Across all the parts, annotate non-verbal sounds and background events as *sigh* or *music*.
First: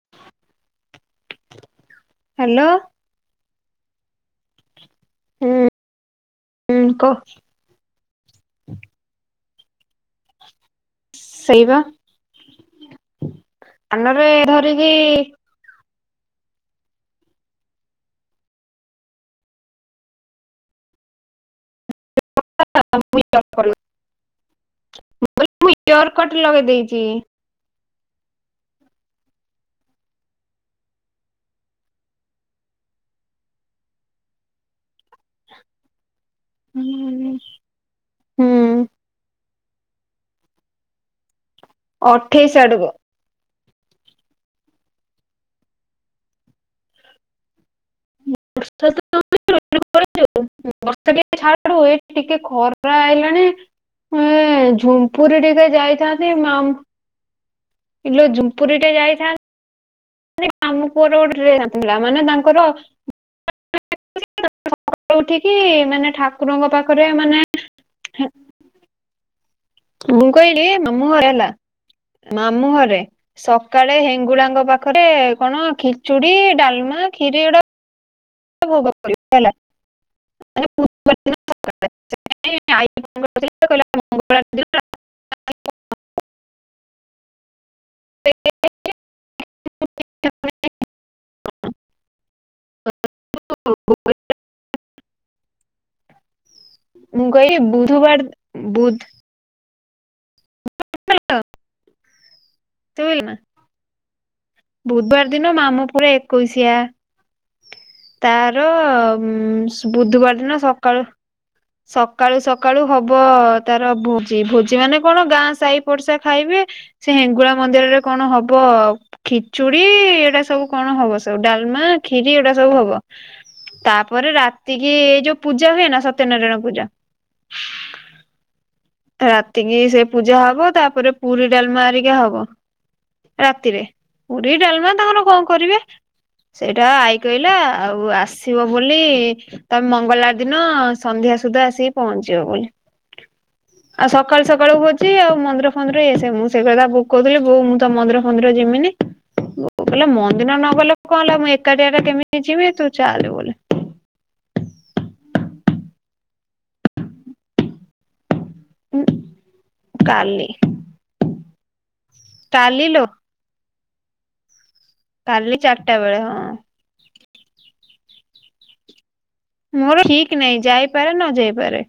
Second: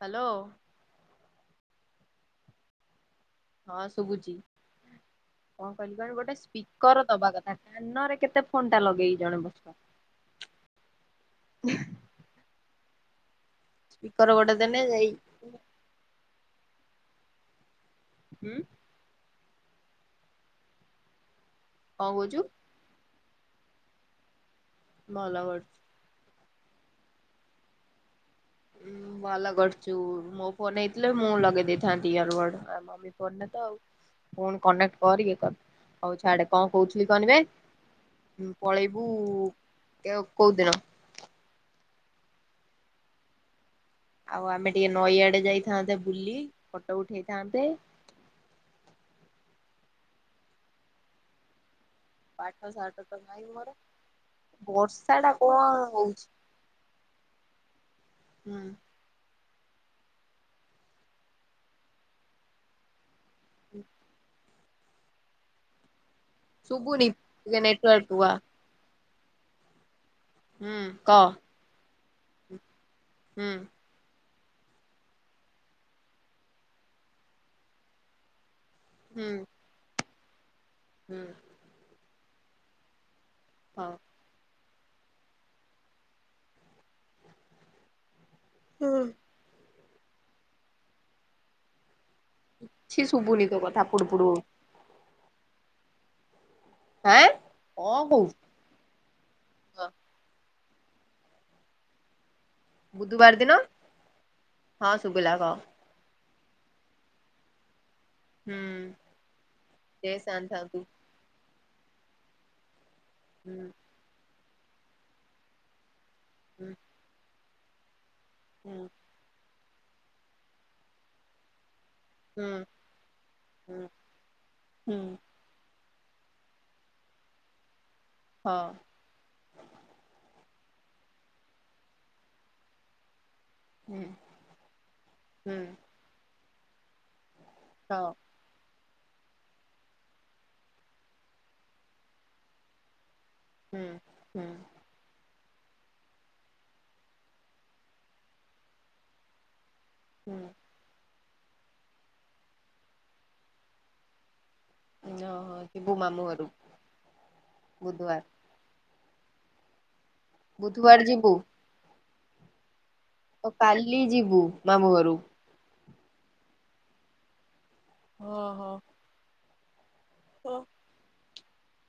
Hello hello ହଁ ଶୁଭୁଛି କଣ ହୁଁ କହିଲି କଣ ଗୋଟେ ସ୍ପିକର କହ ଦବା କଥା। କାନରେ କେତେ ଫୋନ୍ ଟା ଲଗେଇକି ଜଣେ ବସ କାନରେ ସ୍ପିକର ଗୋଟେ ଦେଲେ ଧରିକି ଯାଇ ହୁଁ। କଣ କହୁଚୁ? *unintelligible* ଭଲ କର ଇଅର୍ କଟ୍ ଲଗେଇ ଦେଇଛି। ଉଁ ଭଲ କରୁଛୁ ମୋ ଫୋନ ହେଇଥିଲେ ମୁଁ ଲଗେଇ ଦେଇଥାନ୍ତି ଇଅରକଡ୍ ଟା। *unintelligible* ହଉ ଛାଡେ। କଣ କହୁଥିଲି କହନିବେ ହୁଁ ପଳେଇବୁ କୋଉଦିନ? ଅଠେଇଶି ଆଡ଼କୁ। ଆଉ ଆମେ ଟିକେ ନଈଆଡ଼େ ଯାଇଥାନ୍ତେ ବୁଲି ଫଟୋ ଉଠେଇଥାନ୍ତେ। ବର୍ଷା ତ ବର୍ଷ ଟିକେ ଛାଡ଼ୁ ଏ ଟିକେ ପାଠ ସାଠ ଖରା ତ ହେଇଲାଣି। ନାହିଁ ମୋର ହଁ ବର୍ଷା ଟା ଝୁମପୁର ଟିକେ କଣ ହଉଛି ଯାଇଥାନ୍ତି ମ ଆମ। କିଲୋ ହୁଁ ଝୁମ୍ପୁରୀ ଟେ ଯାଇଥାନ୍ତ *unintelligible* ମାନେ ତାଙ୍କର *unintelligible* ଉଠିକି ମାନେ ଠା ସୁବୁନି ଟିକେ ନେଟୱର୍କ କୁ ଆ ମୁଁ କହିଲି ହୁଁ ମାମୁଁ କହ ଘରେ ହେଲା ମାମୁଁ ଘରେ ହୁଁ ସକାଳେ ହେଙ୍ଗୁଳାଙ୍କ ପାଖ ଖରେ କଣ ଖିଚୁଡ଼ି ଡାଲମା ଖିରି ଭୋଗ ହୁଁ ହେଲା। *unintelligible* ହୁଁ। *unintelligible* ହଁ। *unintelligible* *unintelligible* ହୁଁ। କିଛି ଶୁଭୁନି ତୋ କଥା ପୁଡ଼ୁପୁଡ଼ୁ ହଉ ମୁଁ କଣ କହିଲି କହୁଛୁ ଗୁରୁବାର ବୁଧ ଶୁଭିଲା ବୁଧବାର ଦିନ ହଁ ବୁଧବାର ଶୁଭିଲା ଦିନ କହ ମାମୁଁ ପୁଅର ଏକୋଇସିିଆ। ହୁଁ ତାର ଦେ ବୁଧବାର ଶାନ୍ତ ଥା ଦିନ ତୁ ସକାଳୁ ସ ସକାଳୁ ସକାଳୁ ହବ ହୁଁ ତାର ଭୋଜି ଭୋଜି ମାନେ କଣ ଗାଁ ସାହି ପଡିସା ଖାଇବେ। ହୁଁ ସେ ହେଙ୍ଗୁଳା ମନ୍ଦିରରେ କଣ ହବ ହୁଁ ଆଉ? ଖିଚୁଡି ଏଇଡ଼ା ସବୁ କଣ ହବ ସବୁ ଡାଲମା। ଖିରି ହୁଁ ଏଟା ସବୁ ହବ ହୁଁ ତାପରେ ରାତିକି ହୁଁ ଏଇ ଯୋଉ ପୂଜା ହୁଏ ନା ସତ୍ୟନାରାୟଣ ପୂଜା ହଁ। ରାତିକି ସେ ପୂଜା ହବ ତାପରେ ପୁରୀ ଡାଲମା ହେରିକା ହବ। ରାତିରେ ହୁଁ ପୁରୀ ଡାଲମା ତାଙ୍କର କଣ ହୁଁ କରିବେ ସେଇଟା ଆଇ କହିଲ ଆଉ ହଁ ଆସ ଆସିବ ବୋଲି ତମେ ମଙ୍ଗଳବାର ଦିନ ସନ୍ଧ୍ୟା ସୁଦ୍ଧା ଆସିକି ପହଞ୍ଚିବ ବୋଲି। ହୁଁ ଆଉ ସକାଳୁ ହୁଁ ସକାଳୁ ଆଉ ମନ୍ଦିର ଫନ୍ଦିର ଇଏ ସେ। ମୁଁ ସେଇ କଥା ବୋଉ କୁ କହୁଥିଲି ବୋଉ ମୁଁ ତ ମନ୍ଦିର ଫନ୍ଦିର ଯିମିନି। ବୋଉ କହିଲା ହୁଁ। ମନ୍ଦିର ନ ଗଲେ କଣ ହେଲା ମୁଁ ଏକାଟିଆ ଟା କେମିତି ଯିବି ତୁ ଚାଲେ ବୋଲି। ହଁ ହଁ ଯିବୁ ମାମୁଁ ଘରକୁ। ବୁଧୁବାର। କାଲି। ବୁଧୁବାର ଯିବୁ? କାଲି ଲୋ। ଓ କାଲି ଯିବୁ ମାମୁଁ ଘରକୁ। କାଲି ଚାରିଟା ବେଳେ ହଁ। ଓହୋ। ମୋର ଠିକ୍ ନାଇଁ ଯାଇପାରେ ନ ଯାଇପାରେ।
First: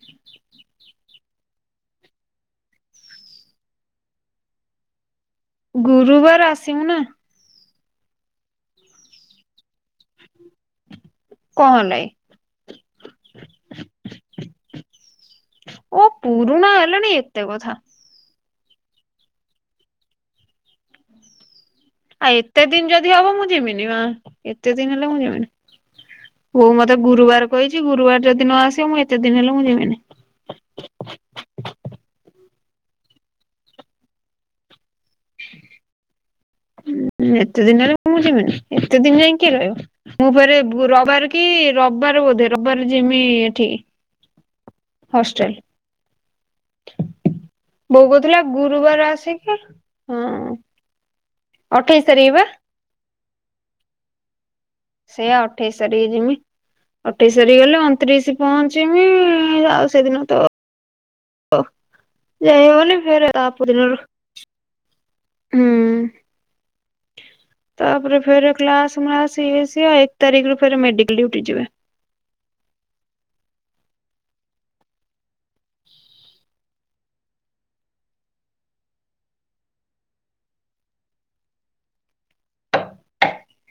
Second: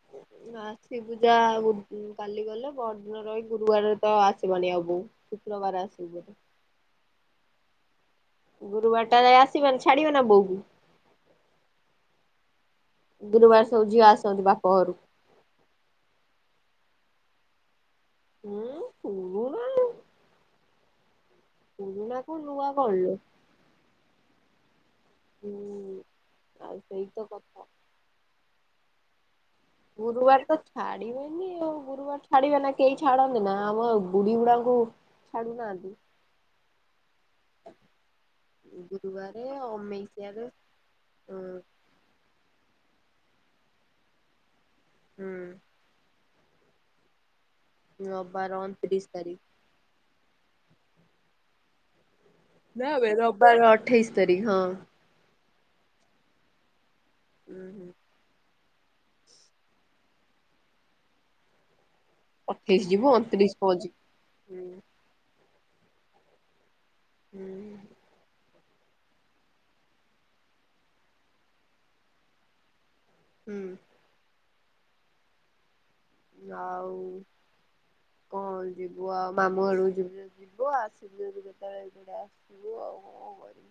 *unintelligible* କାଲି ଗଲା ପହରଦିନ ରହି ଗୁରୁବାର ତ ଆସିବନି ଆଉ ବୋଉ। ଶୁକ୍ରବାର ଆସିବୁ ବୋଧେ ଗୁରୁବାର ଆସିବୁ ନା। ଗୁରୁବାର ଟା ଯାଇ ଆସିବାନି ଛାଡିବ ନା ବୋଉକୁ। କହ ହେଲାକି? ଗୁରୁବାର ସବୁ ଝିଅ ଆସନ୍ତି ବାପ ଘରୁ। ଓ ପୁରୁଣା ହେଲାଣି ଏତେ କଥା। ହୁଁ ପୁରୁଣା। ପୁରୁଣା ଆଉ କଣ ଏତେ ନୂଆ ଦିନ କଣ ଯଦି ଲୋ ହବ ମୁଁ ଯିବିନି ବା। ଏତେ ଦିନ ହେଲେ ମୁଁ ହୁଁ। ଯିବିନି। ଆଉ ବୋଉ ମତେ ସେଇ ତ ଗୁରୁବାର କଥା। କହିଚି। ଗୁରୁବାର ଯଦି ନ ଆସିବ ମୁଁ ଏତେ ଦିନ ହେଲେ ମୁଁ ଯିବିନି। ଗୁରୁବାର ତ ଛାଡିବେନି ଆଉ। ଗୁରୁବାର ଛାଡିବେ ନା କେହି ଛାଡନ୍ତି ନା ଆମ ବୁଢୀ ଗୁଡ଼ା ଙ୍କୁ ଛାଡ଼ୁ ନାହାନ୍ତି। ଏତେ ଦିନ ହେଲେ ମୁଁ ଯିବିନି। ଏତେ ଦିନ ଯାଇ ଗୁରୁବାରେ କିଏ ରହିବ। ମୁଁ ଅମେଇସିଆରେ ଫେରେ ରବାର କି ହୁଁ ରବିବାର ବୋଧେ ରବିବାର ଯିମି ଏଠିକି ହଷ୍ଟେଲ। ବୋଉ କହୁଥିଲା ରବିବାର ଅଣତିରିଶ ଗୁରୁବାର ତାରିଖ ଆସିକି ଅଠେଇଶ ତାରିଖ ବା। ଯା ବେ ରବିବାର ଅଠେଇଶି ତାରିଖ ହଁ। ସେଇଆ ଅଠେଇଶ ତାରିଖ ଯିମି। ଅଠେଇଶ ତାରିଖ ଉଁ ଗଲେ ହୁଁ। ଅଣତିରିଶ ପହଞ୍ଚିମି ଆଉ ସେଦିନ ତ *unintelligible* ଅଠେଇଶି ଯିବୁ ଅଣତିରିଶ ପହଞ୍ଚିବୁ। ହୁଁ ହୁଁ ହୁଁ ତାପରେ ଫେରେ କ୍ଲାସ୍ ମ୍ଲାସ ଇଏ ସିଏ ଏକ ତାରିଖ ରୁ ଫେରେ ମେଡିକାଲ ଡୁଟି ଯିବେ। ହୁଁ। ଆଉ କଣ ଯିବୁ ଆଉ ମାମୁଁ ଘରକୁ ଯିବୁ। ଯିବୁ ଆସିବୁ ଯେତେବେଳେ ଏଡେ ଆସିଥିବୁ ଆଉ ହଁ କରିବୁ।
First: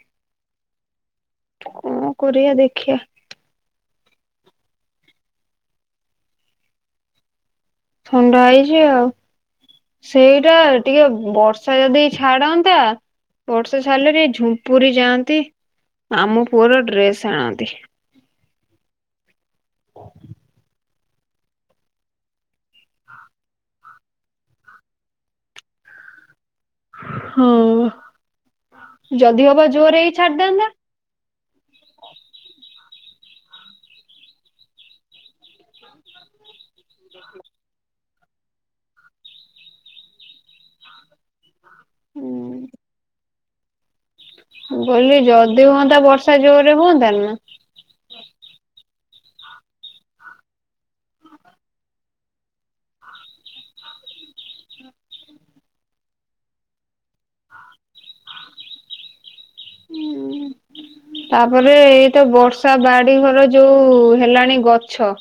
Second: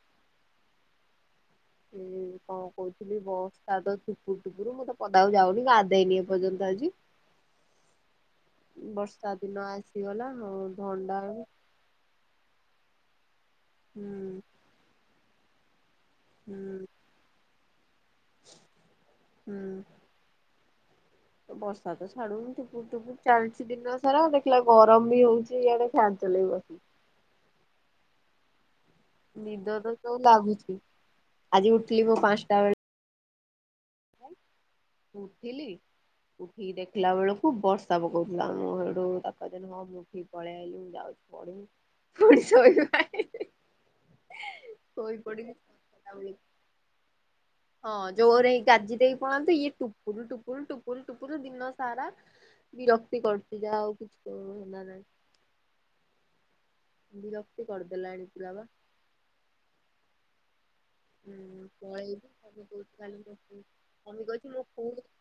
ଏ କଣ କରିବା କଣ ଦେଖିବା କହୁଥିଲି ବସ୍ ତା ତ ଠୁପୁର ଟୁପୁରୁ ମୁଁ ତ ପଦାକୁ ଯାଉନି ଗାଧେଇନି ଏ ପର୍ଯ୍ୟନ୍ତ ଆଜି। ଥଣ୍ଡା ହେଇଛି ଆଉ। ବର୍ଷା ଦିନ ଆସିଗଲା ସେଇଟା ଆଉ ଟିକେ ଥଣ୍ଡା ବର୍ ହୁଁ ବର୍ଷା ଯଦି ଛାଡନ୍ତା ବର୍ଷା ଛାଡ଼ିଲେ ଟିକେ ଝୁମ୍ପୁରି ଯାଆନ୍ତି। ମାମୁଁ ପୁଅର ଡ୍ରେସ୍ ଆଣନ୍ତି। ହୁଁ। ବର୍ଷା ତ ଛାଡ଼ୁନି ଟୁପୁରୁ ଟୁପୁରୁ ଚାଲିଚି ଦିନ ସାରା ଦେଖିଲା ବେଳକୁ ଗରମ ବି ହଉଚି ଇଆଡେ ଫ୍ୟାନ୍ ତଳେ ବସିଲେ। ହଁ। ଜଦି ନିଦ ହବ ତ ଜୋରେ ହେଇ ଯୋଉ ଛାଡିଥାନ୍ତା। ଲାଗୁଛି ଆଜି ଉଠିଲି ମୁଁ ପାଞ୍ଚଟା ବେଳୁ ଉଠିଲି ଉଠିକି ଦେଖିଲା ବେଳକୁ ବର୍ଷ ର୍ଷା ପକଉଥିଲା ମୁଁ ହେଡୁ ତାକୁ କହି ଦେଲି ହଁ ମୁଁ ଉଠି କି ପଳେଇ ଆଇଲି ମୁଁ ଯାଉଛି ପଢିବି। *unintelligible* ମୁଁ ଶୋଇ କଇଲି ପଡିଲି ଯଦି ହୁଅନ୍ତା ବର୍ଷା ଜୋର ରେ ହୁଅନ୍ତା ନି। ହଁ ଜୋରେ ହେଇ ଗାଜି ଦେଇକି ପଳାନ୍ତୁ ଇଏ ଟୁପୁରୁ ଟୁପୁରୁ ଟୁପୁରୁ ଟୁପରୁ ଦିନ ସାରା। ବିରକ୍ତି କରୁଛି ଯାହା ଆଉ କିଛି କାମ ଧନ୍ଦା ନାହିଁ। ବିରକ୍ତି କରିଦେଲାଣି ପୁରା ବା। ହୁଁ। ହୁଁ ତାପରେ ଏଇ ତ ପଳେଇବି ମମି ବର୍ଷା କହୁଛି ଖାଲି ବାଡି ଘର ମୁଁ ଯୋଉ ମମି କହୁଛି ହେଲାଣି ମୁଁ ପୁଣି ଗଛ।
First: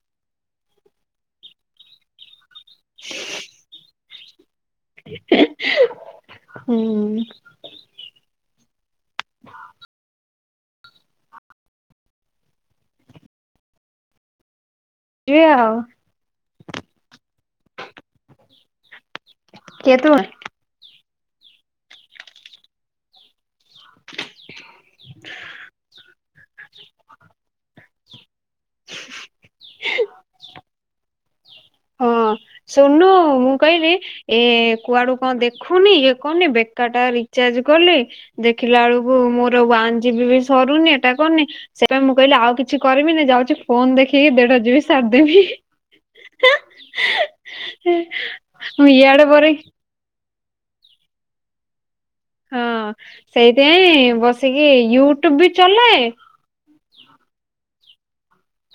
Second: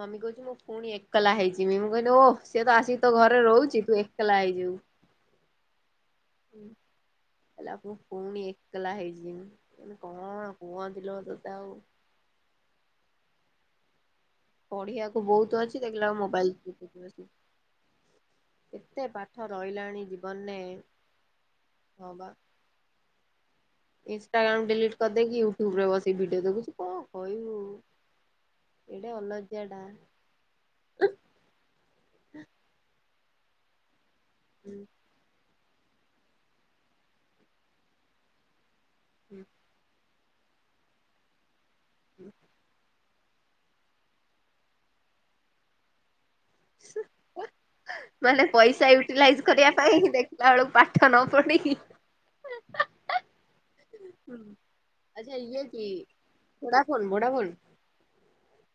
ମମି କହୁଛି ମୁଁ ପୁଣି ଏକଲା ହେଇଛି ମମି କହିଲେ ଓ ସିଏ ତ ଆସିକି ତୋ ଘରେ ରହୁଛି ତୁ ଏକଲା ହେଇ ଯିବୁ଼। ହୁଁ। କଇଲା ମୁଁ ଫୁଣି ପୁଣି ଏକଲା ହେଇଯିମି ମୁଁ କଇଲି କଣ କୁହନ୍ତି ଲୋ ତୋତେ ଆଉ। ପଢିଆକୁ ଯିବେ ବହୁତ ଆଉ ଅଛି ଦେଖିଲା ‌ବେଳକୁ ମୋବାଇଲ ଚିପୁଚି କେତେ ପା ଠ ରହିଲାଣି କେତୁ ଜୀବନରେ ହଁ ବା। ଇନସଟାଗ୍ରାମ ଡିଲିଟ କରିଦେଇକି ୟୁଟ୍ୟୁବ ରେ ବସି ଭିଡିଓ ଦେଖୁଛିୁ କଣ କହିବୁ। ଏଡେ ଅଲଜ୍ୟା ଟା। ହ ହଁ ଶୁଣୁନୁ ମୁଁ କହିବି ଏଁ ହୁଁ କୁଆଡୁ କଣ ଦେଖ। ଦେଖୁନି ଇଏ କରୁନି ବେକାର ଟାରେ ରିଚାର୍ଜ କଲି ଦେଖିଲା ବେଳକୁ ହୁଁ ମୋର ୱାନ ଜିବି ବି ସରୁନି ଏଟା କରୁନି ସେଇ ପାଇଁ ମୁଁ କହିଲି ଆଉ କିଛି। କରିବି ନି ଯାଉଛି ଫୋନ ଦେଖିକି ଦେଢ ଯିବି ସାରିଦବି ହିଁ ହି। ନହେଲେ ମୁଁ ପଇସା ଇଆଡେ ୟୁଟିଲାଇଜ ପରେ କରିବା। ପାଇଁ ଦେଖିଲା ବେଳକୁ ପାଠ ନ ପଢିକି। ହଁ ସେଇଥିପାଇଁ ହୁଁ ବସିକି ୟୁ ଟ୍ୟୁବ ବି ଚଲାଏ। Voda phone Vodafone.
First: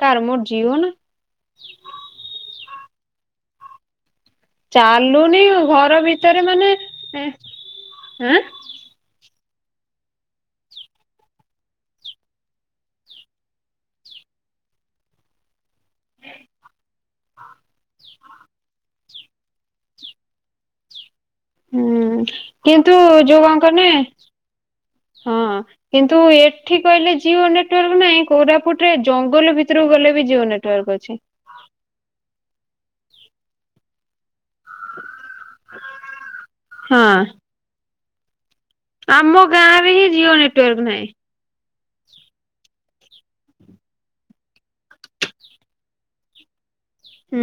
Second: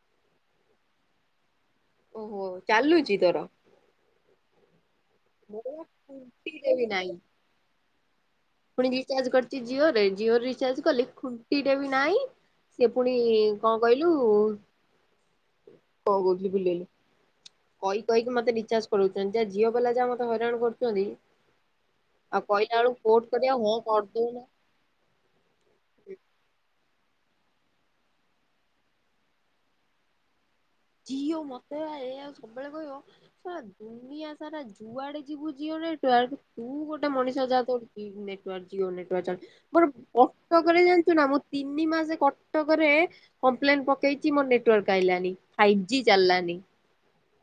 କାର ମୋର ଜିଓ ନା। ଓହୋ ଚାଲୁଚି ତୋର। ଚାଲୁନି ମୋର ବା ଘର ଭିତରେ ମାନେ ଟୁଣ୍ଟିରେ ବି ନାହିଁ ଏ ଏଁ। ପୁଣି ରିଚାର୍ଜ କରିଛି ଜିଓରେ ଜିଓ ରିଚାର୍ଜ କଲି ଖୁଣ୍ଟି ଟେ ବି ନାଇଁ। ସିଏ ପୁଣି କଣ କହିଲୁ କଣ କହୁଥିଲି ଭୁଲି ଗଲି। କହି କହିକି ମତେ ରିଚାର୍ଜ କରୁଉଛନ୍ତି ଯାହା ଯିଓ ବାଲା ଯାହା ମତେ ହଇରାଣ କରୁଛନ୍ତି। ହୁଁ ଆଉ କହିଲା କିନ୍ତୁ ବେଳକୁ କୋର୍ଟ ଯୋଉ କଁ କରିବା ହଁ କନି। କରିଦଉନ ହଁ କିନ୍ତୁ ଏଠିକି। କି ଆଇଲେ ଜିଓ ନେଟ ୱର୍କ ନାଇଁ କୋରାପୁଟରେ ଜଙ୍ଗଲ ଭିତରକୁ ଗଲେ ବି ଜିଓ ନେଟ। ଯିଓ‌ ମତେ ବା ଏଇଆ ସବୁବେଳେ କହିବ ସାଳା ଦୁନିଆ ସାରା। ଯୁଆଡେ ଯିବୁ ଝିଓ ନେଟୱର୍କ ତୁ ଗୋଟେ ହଁ ମଣିଷ ଯାହା ତୋ ନେ ଅଜିବନେଟୱର୍କ ମୋନେ ଆମ ଗାଁ ରେ ହିଁ ଜିଓ କଟକ ନେଟୱାର୍କ ରେ ନାହିଁ। ଜାଣିୁଚୁ ନା। ତିନି ମାସ କଟକରେ କମ୍ପ୍ଲେନ ପକେଇଛି ମୋର ନେଟୱାର୍କ ଆଇଲାନି। ଫାଇଭ୍ ଜି ଚାଲିଲାନି।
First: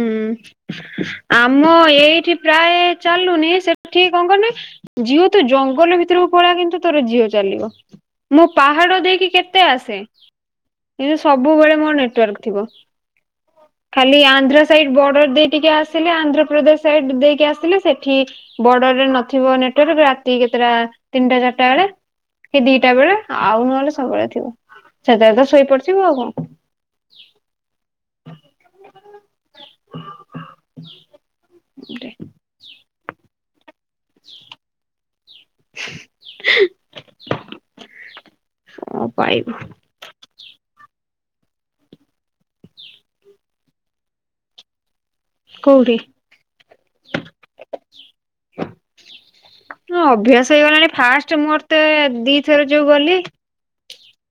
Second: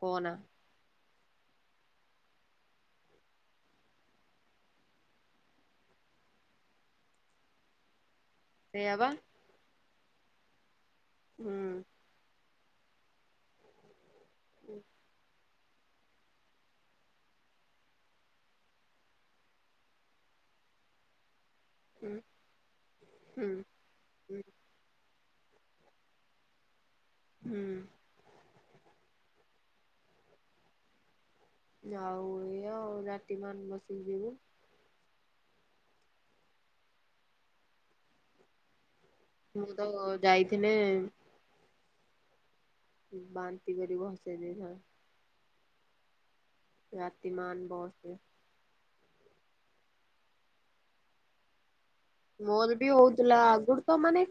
କହନା। ଆମ ଏଇଠି ପ୍ରାୟ ଚାଲୁନି ସେଠି କଁ କହନି। ଜିଓ ତୁ ଜଙ୍ଗଲ ଭିତରକୁ ପଳା କିନ୍ତୁ ତୋର ଜିଓ ଚାଲିବ। ମୁଁ ପାହାଡ଼ ସେଇଆବା ଦେଇକି କେତେ ଆସେ। ହେଲେ ହୁଁ ସବୁବେଳେ ମୋର ନେଟୱର୍କ ଥିବ ଖାଲି ଆ ଧ୍ର ସାଇଡ ବର୍ଡର ଦେଇ ଟିକେ ଆସିଲେ ଆନ୍ଧ୍ରପ୍ରଦେଶ ସାଇଡ ଦେଇକି ଆସିଲେ ସେଠି। ବର୍ଡର ରେ ନଥିବ ନେଟୱାର୍କ ରାତି କେତେଟା। ତିନିଟା ଚାରିଟା ବେଳେ ହୁଁ କି ଦିଟା ବେଳେ ହୁଁ ଆଉ ନହେଲେ ସବୁବେଳେ ହୁଁ ଥିବ। ସେତେବେଳେ ତ ଶୋଇପଡି ଥିବୁ ଆଉ କଁ। ହୁଁ। *inaudible* ଆଉ ଏଇ ଆଉ ରାତି ମ ବସି ହ ପାଇବୁ। ମୁଁ ତ ଯାଇଥିଲେ। ବାନ୍ତି କରି ଭସେଇ ଦେଇ ଥାନ୍ତା। କଉଠି? ରାତି ମାନ ବସରେ। ହଁ, ଅଭ୍ୟାସ ହେଇଗଲାଣି ଫାଷ୍ଟ ମୋର ତେ ମୋର ବି ହଉଥିଲା ଆଗରୁ ତ ମାନେ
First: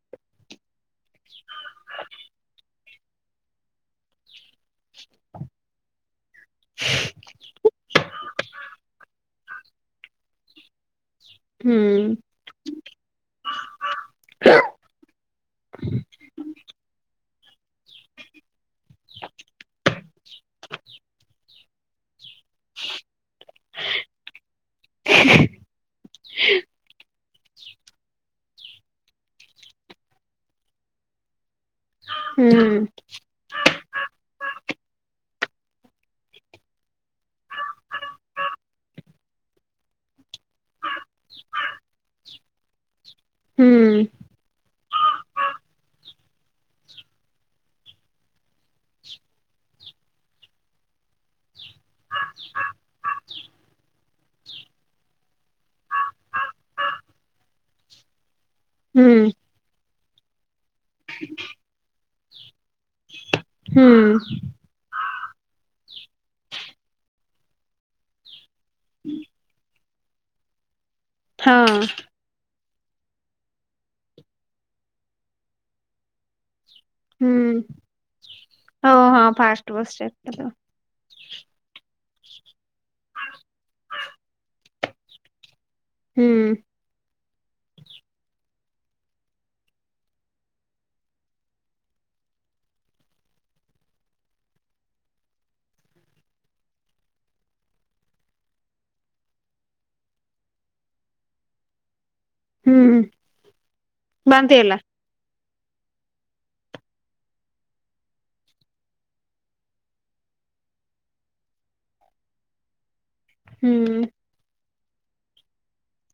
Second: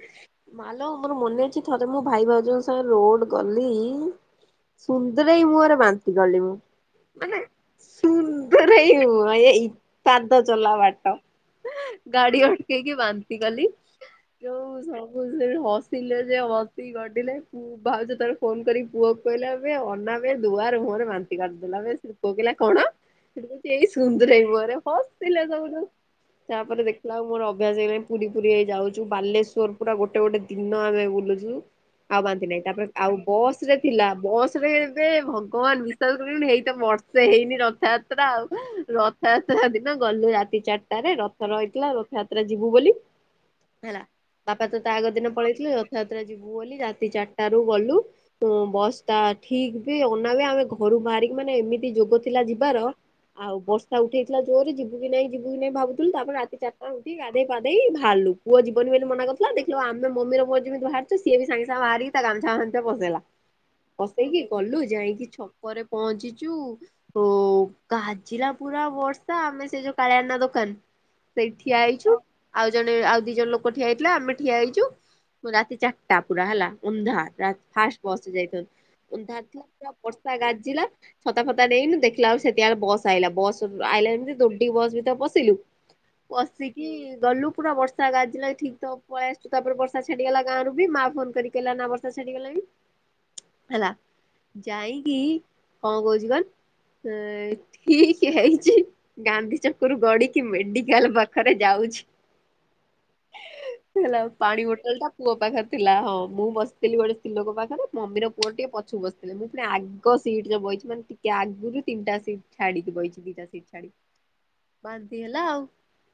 ମାଲ ମୋର ମନେ ଅଛି ଥରେ ମୁଁ ଭାଇ ଭାଉଜଙ୍କ ସାଙ୍ଗ ରୋଡ ଗଲି। ସୁନ୍ଦର ହେଇ ମୁଁରେ ବାନ୍ତି ଗଲି ମୁଁ। ମାନେ ସୁନ୍ଦର ହେଇଉ ଆଇ ସାଧ୍ୟ ଚଲା ବାଟ। ହୁଁ ଗାଡ଼ି ଟକେଇ କି ବାନ୍ତି କଲି। ଯୋଉ ସବୁ ସେଠି ହସିଲେ ଯେ, ହସି ଗଡିଲେ। ଭାଉଜ ତାର ଫୋନ କରିକି ପୁଅ କୁ କହିଲା ଆବେ ଅନାବେ ଦୁଆର ମୁହଁରେ ବାନ୍ତି କରି ଦେଲାବେ। କହିଲା କଣ ସେଠୁ ଏଇ ସୁନ୍ଦର ହେଇ ମୁଁହରେ ହସିଲେ ଯେ ସବୁ ତାପରେ ଦେଖିଲା ବେଳକୁ ମୋର ଅଭ୍ୟାସ ହେଇଗଲାଣି ପୁରୀ ପୁରୀ ହେଇ ଯାଉଛୁ ବାଲେଶ୍ଵର ପୁରା ଗୋଟେ ଗୋଟେ ଦିନ ଆମେ ବୁଲୁଚୁ। ଆଉ ବାନ୍ତି ହୁଁ ନାହିଁ। ତାପରେ ଆଉ ବସ୍ ରେ ଥିଲା। ବସ ରେ ଏବେ ଭଗବାନ ବିଶ୍ଵାସ କରିବ ନି ହେଇତ ବର୍ଷେ ହେଇନି ରଥଯା ତ୍ରା ଆଉ ରଥଯାତ୍ରା ଦିନ ଗଲୁ ରାତି ଚାରି ଟା ରେ ରଥ ରହିଥିଲା ରଥଯାତ୍ରା ଯିବୁ ବୋଲି ହେଲା। ହୁଁ ବାପା ତ ତା ଆଗ ଦିନ ପଳେଇଥିଲେ। ରଥଯାତ୍ରା ଯିବୁ ବୋଲି ରାତି ଚାରିଟାରୁ ଗଲୁ। ବସ୍ ଟା ଠିକ ବେ ଅନା ବେ ଆମେ ଘରୁ ବାହାରିକି ମାନେ ଏମିତି ଯୋଗ ଥିଲା ଯିବାର ଆଉ ବର୍ଷା ଉଠେଇଥିଲା ଜୋରେ, ଯିବୁ କି ନାଇଁ, ଯିବୁ କି ନାଇଁ ଭାବୁଥିଲୁ। ତାପରେ ରାତି ଚାରିଟା ଧୈ ପାଦେଇ ଭାରିଲୁ। ପୁଅ ଯିବନି ବୋଲି ହୁଁ ମନା କରୁଥିଲା। ଦେଖିଲା, ଆମେ ମମି ର ମୋର ଯେମିତି ବାହାରିଚୁ ସିଏ ବି ସାଙ୍ଗେ, ସାଙ୍ଗ ବାହାରି ତା ଗାମୁଛା ଫାମୁଛା ପସେଇଲା। ହୁଁ ପସେଇକି ଗଲୁ। ଯାଇକି ଛ ପରେ ପହଞ୍ଚିଚୁ ଓ କାଜିଲା ପୁରା ବର୍ଷା। ଆମେ ସେ ଯ କାଳିଆନା ଦୋକାନ। ସେଇଠି ହଁ। ଠିଆ ହେଇଛୁ ଆଉ ଜଣେ, ଆଉ ଦି ଜଣ ଲୋକ ଠିଆ ହେଇଥିଲା ଆମେ ଠିଆ ହେଇଚୁ। ରାତି ଚାରିଟା ପୁରା ହେଲା। ହୁଁ ଅନ୍ଧାର। ଫାଷ୍ଟ ବସ ଯାଇଥଲୁ। ହଁ ହଁ ଅନ୍ଧାର ଥିଲା ଫାଷ୍ଟ ପୁର ବସ୍ ବସ୍ତା ଗା ଟା ଜିଲା। ଛତା ଫତା ଦେଇନୁ ଦେଖିଲା ବେଳକୁ ସେତେବଳେ ବସ ଆଇିଲା ବସ ଆଇଲା ଯେମିତି ଦୋଡି ବସ୍ ଭିତରେ ବସିଲୁ। ହୁଁ ବସି କି କି ଗଲୁ ପୁରା ବର୍ଷା ଗାଜିଲା। ଠିକ ତ ପଳେଇ ଆସୁ ତାପରେ, ବର୍ଷା ଛାଡିଗଲା ଗାଁରୁ ବି। ମା ଫୋନ କରିକି କଇଲା ନା ବର୍ଷା ଛାଡ଼ି ଗଲାଣି, ହେଲା। ଯାଇକି କଣ କହୁଚି କ ହଁ, ଠିକ ହେଇଚି, ଗାନ୍ଧି ଛକରୁ ଗଡିକି ମେଡିି ପାଖରେ ଯାଉଚି ହୁଁ ହେଲେ ଆ ବାନ୍ତି ପାଣି ହେଲା ବୋଟଲ ଟା ପୁଅ ପାଖରେ ଥିଲା ହଁ ମୁଁ ବସିଥିଲି ଗୋଟେ ସ୍ତ୍ରୀଲୋକ ପାଖରେ। ମମିର, ପୁଅର ଟିକେ ପଛକୁ ବସି ଥିଲେ। ମୁଁ ପୁଣି ଆଗ ସିଟ୍ ରେ ବଇଛି। ମାନେ ଟିକେ ଆଗରୁ ତିନିଟା ସିଟ୍ ଛାଡିକି ବଇଚି। ଦି ଟା ସିଟ୍ ହୁଁ ଛାଡି କି। ବାନ୍ତି ହେଲା ଆଉ।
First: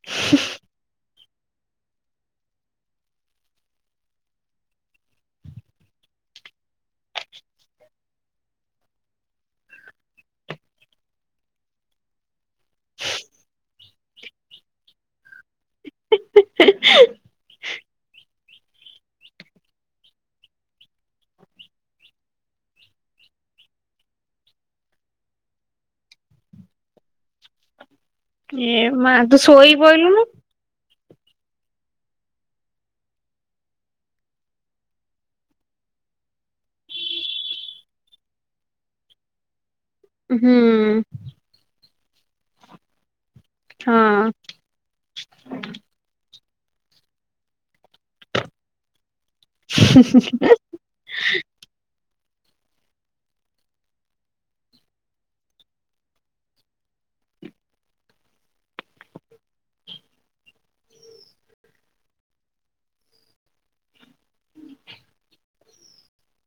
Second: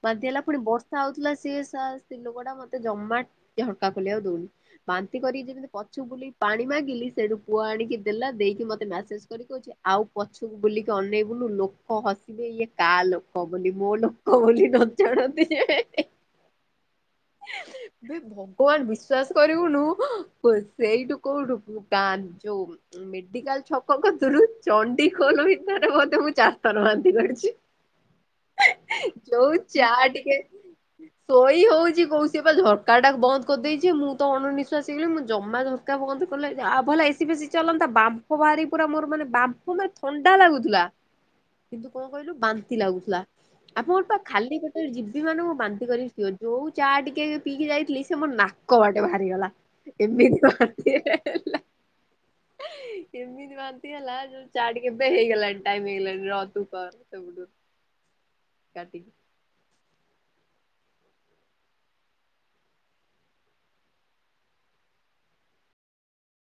ବାନ୍ତି ହେଲା ପୁଣି ବର୍ଷା ହଉଥିଲା। ସିଏ ସା ସ୍ତ୍ରୀ ଲୋକଡା ମତେ ଜମା ଝରକା ଖୋଲିବାକୁ ଦଉନି। ବାନ୍ତି କରିକି ଯେମିତି ପଛୁ ବୁଲିକି ପାଣି ମାଗିଲି ସେଇଠୁ ପୁଅ ଆଣିକି ଦେଲା। ଦେଇକି ମତେ ମେସେଜ କରି କହୁଚି ଆଉ ପଛକୁ ବୁଲିକି ଅନେଇବୁନୁ ଲୋକ ହସିବେ। ଇଏ କାହା ଲୋକ ବୋଲି ମୋ ଲୋକ ବୋଲି ନ ଜାଣନ୍ତି ସେ। ଏ ବେ ଭ ଗବାନ ବିଶ୍ଵାସ କରିବୁନୁ। ସେଇଠୁ କୋଉଠୁ ଯୋଉ ମେଡିକାଲ ଛକ କତରୁ ଚଣ୍ଡିଖୋଲ ଭିତରେ ବୋଧେ ମୁଁ ଚାରି ଥର ବାନ୍ତି କରିଚି। *inaudible* ଏ ମା ତୁ ସୋଇ ଯା ଟିକେ। ଶୋଇ ହଉଛି କୋଉ ସେ ବା ଝରକା ଟା ବନ୍ଦ କରିଦେଇଛି। ମୁଁ, ତ ଅଣନିଃଶ୍ବାସୀ ହେଇଗଲି। ମୁଁ ଜମାର କ କହ ଆଉ ଭଲ ଏସି ବେଶି ଚଲନ୍ତା ବାମ୍ପ ବାହାରି ପୁରା ମୋର ମାନେ ବାମ୍। ଥଣ୍ଡା ହୁଁ ଲାଗୁଥିଲା କିନ୍ତୁ କଣ କହିଲୁ ବାନ୍ତି ଲାଗୁଥିଲା ଆପଣଙ୍କର ପା ହଁ କାଲି ଗୋଟେ ଜିବି ମାନଙ୍କୁ ବାନ୍ଧିକ କରିକି ପିଅ ଯୋଉ ଚା ଟିକେ ପିଇି ଯାଇଥିଲି ସେ ମୋ ନାକ ବାଟେ ବାହାରିଗଲା। ଏମିତି ବାନ୍ତି ହେଲା ଏମିତି ବାନ୍ତି ହେଲା ଜ ଚା ଟିକେ ପିଇବା ହେଇଗଲାଣି ଟାଇମ୍ ହେଇଗଲାଣି *unintelligible* କାଟିକି।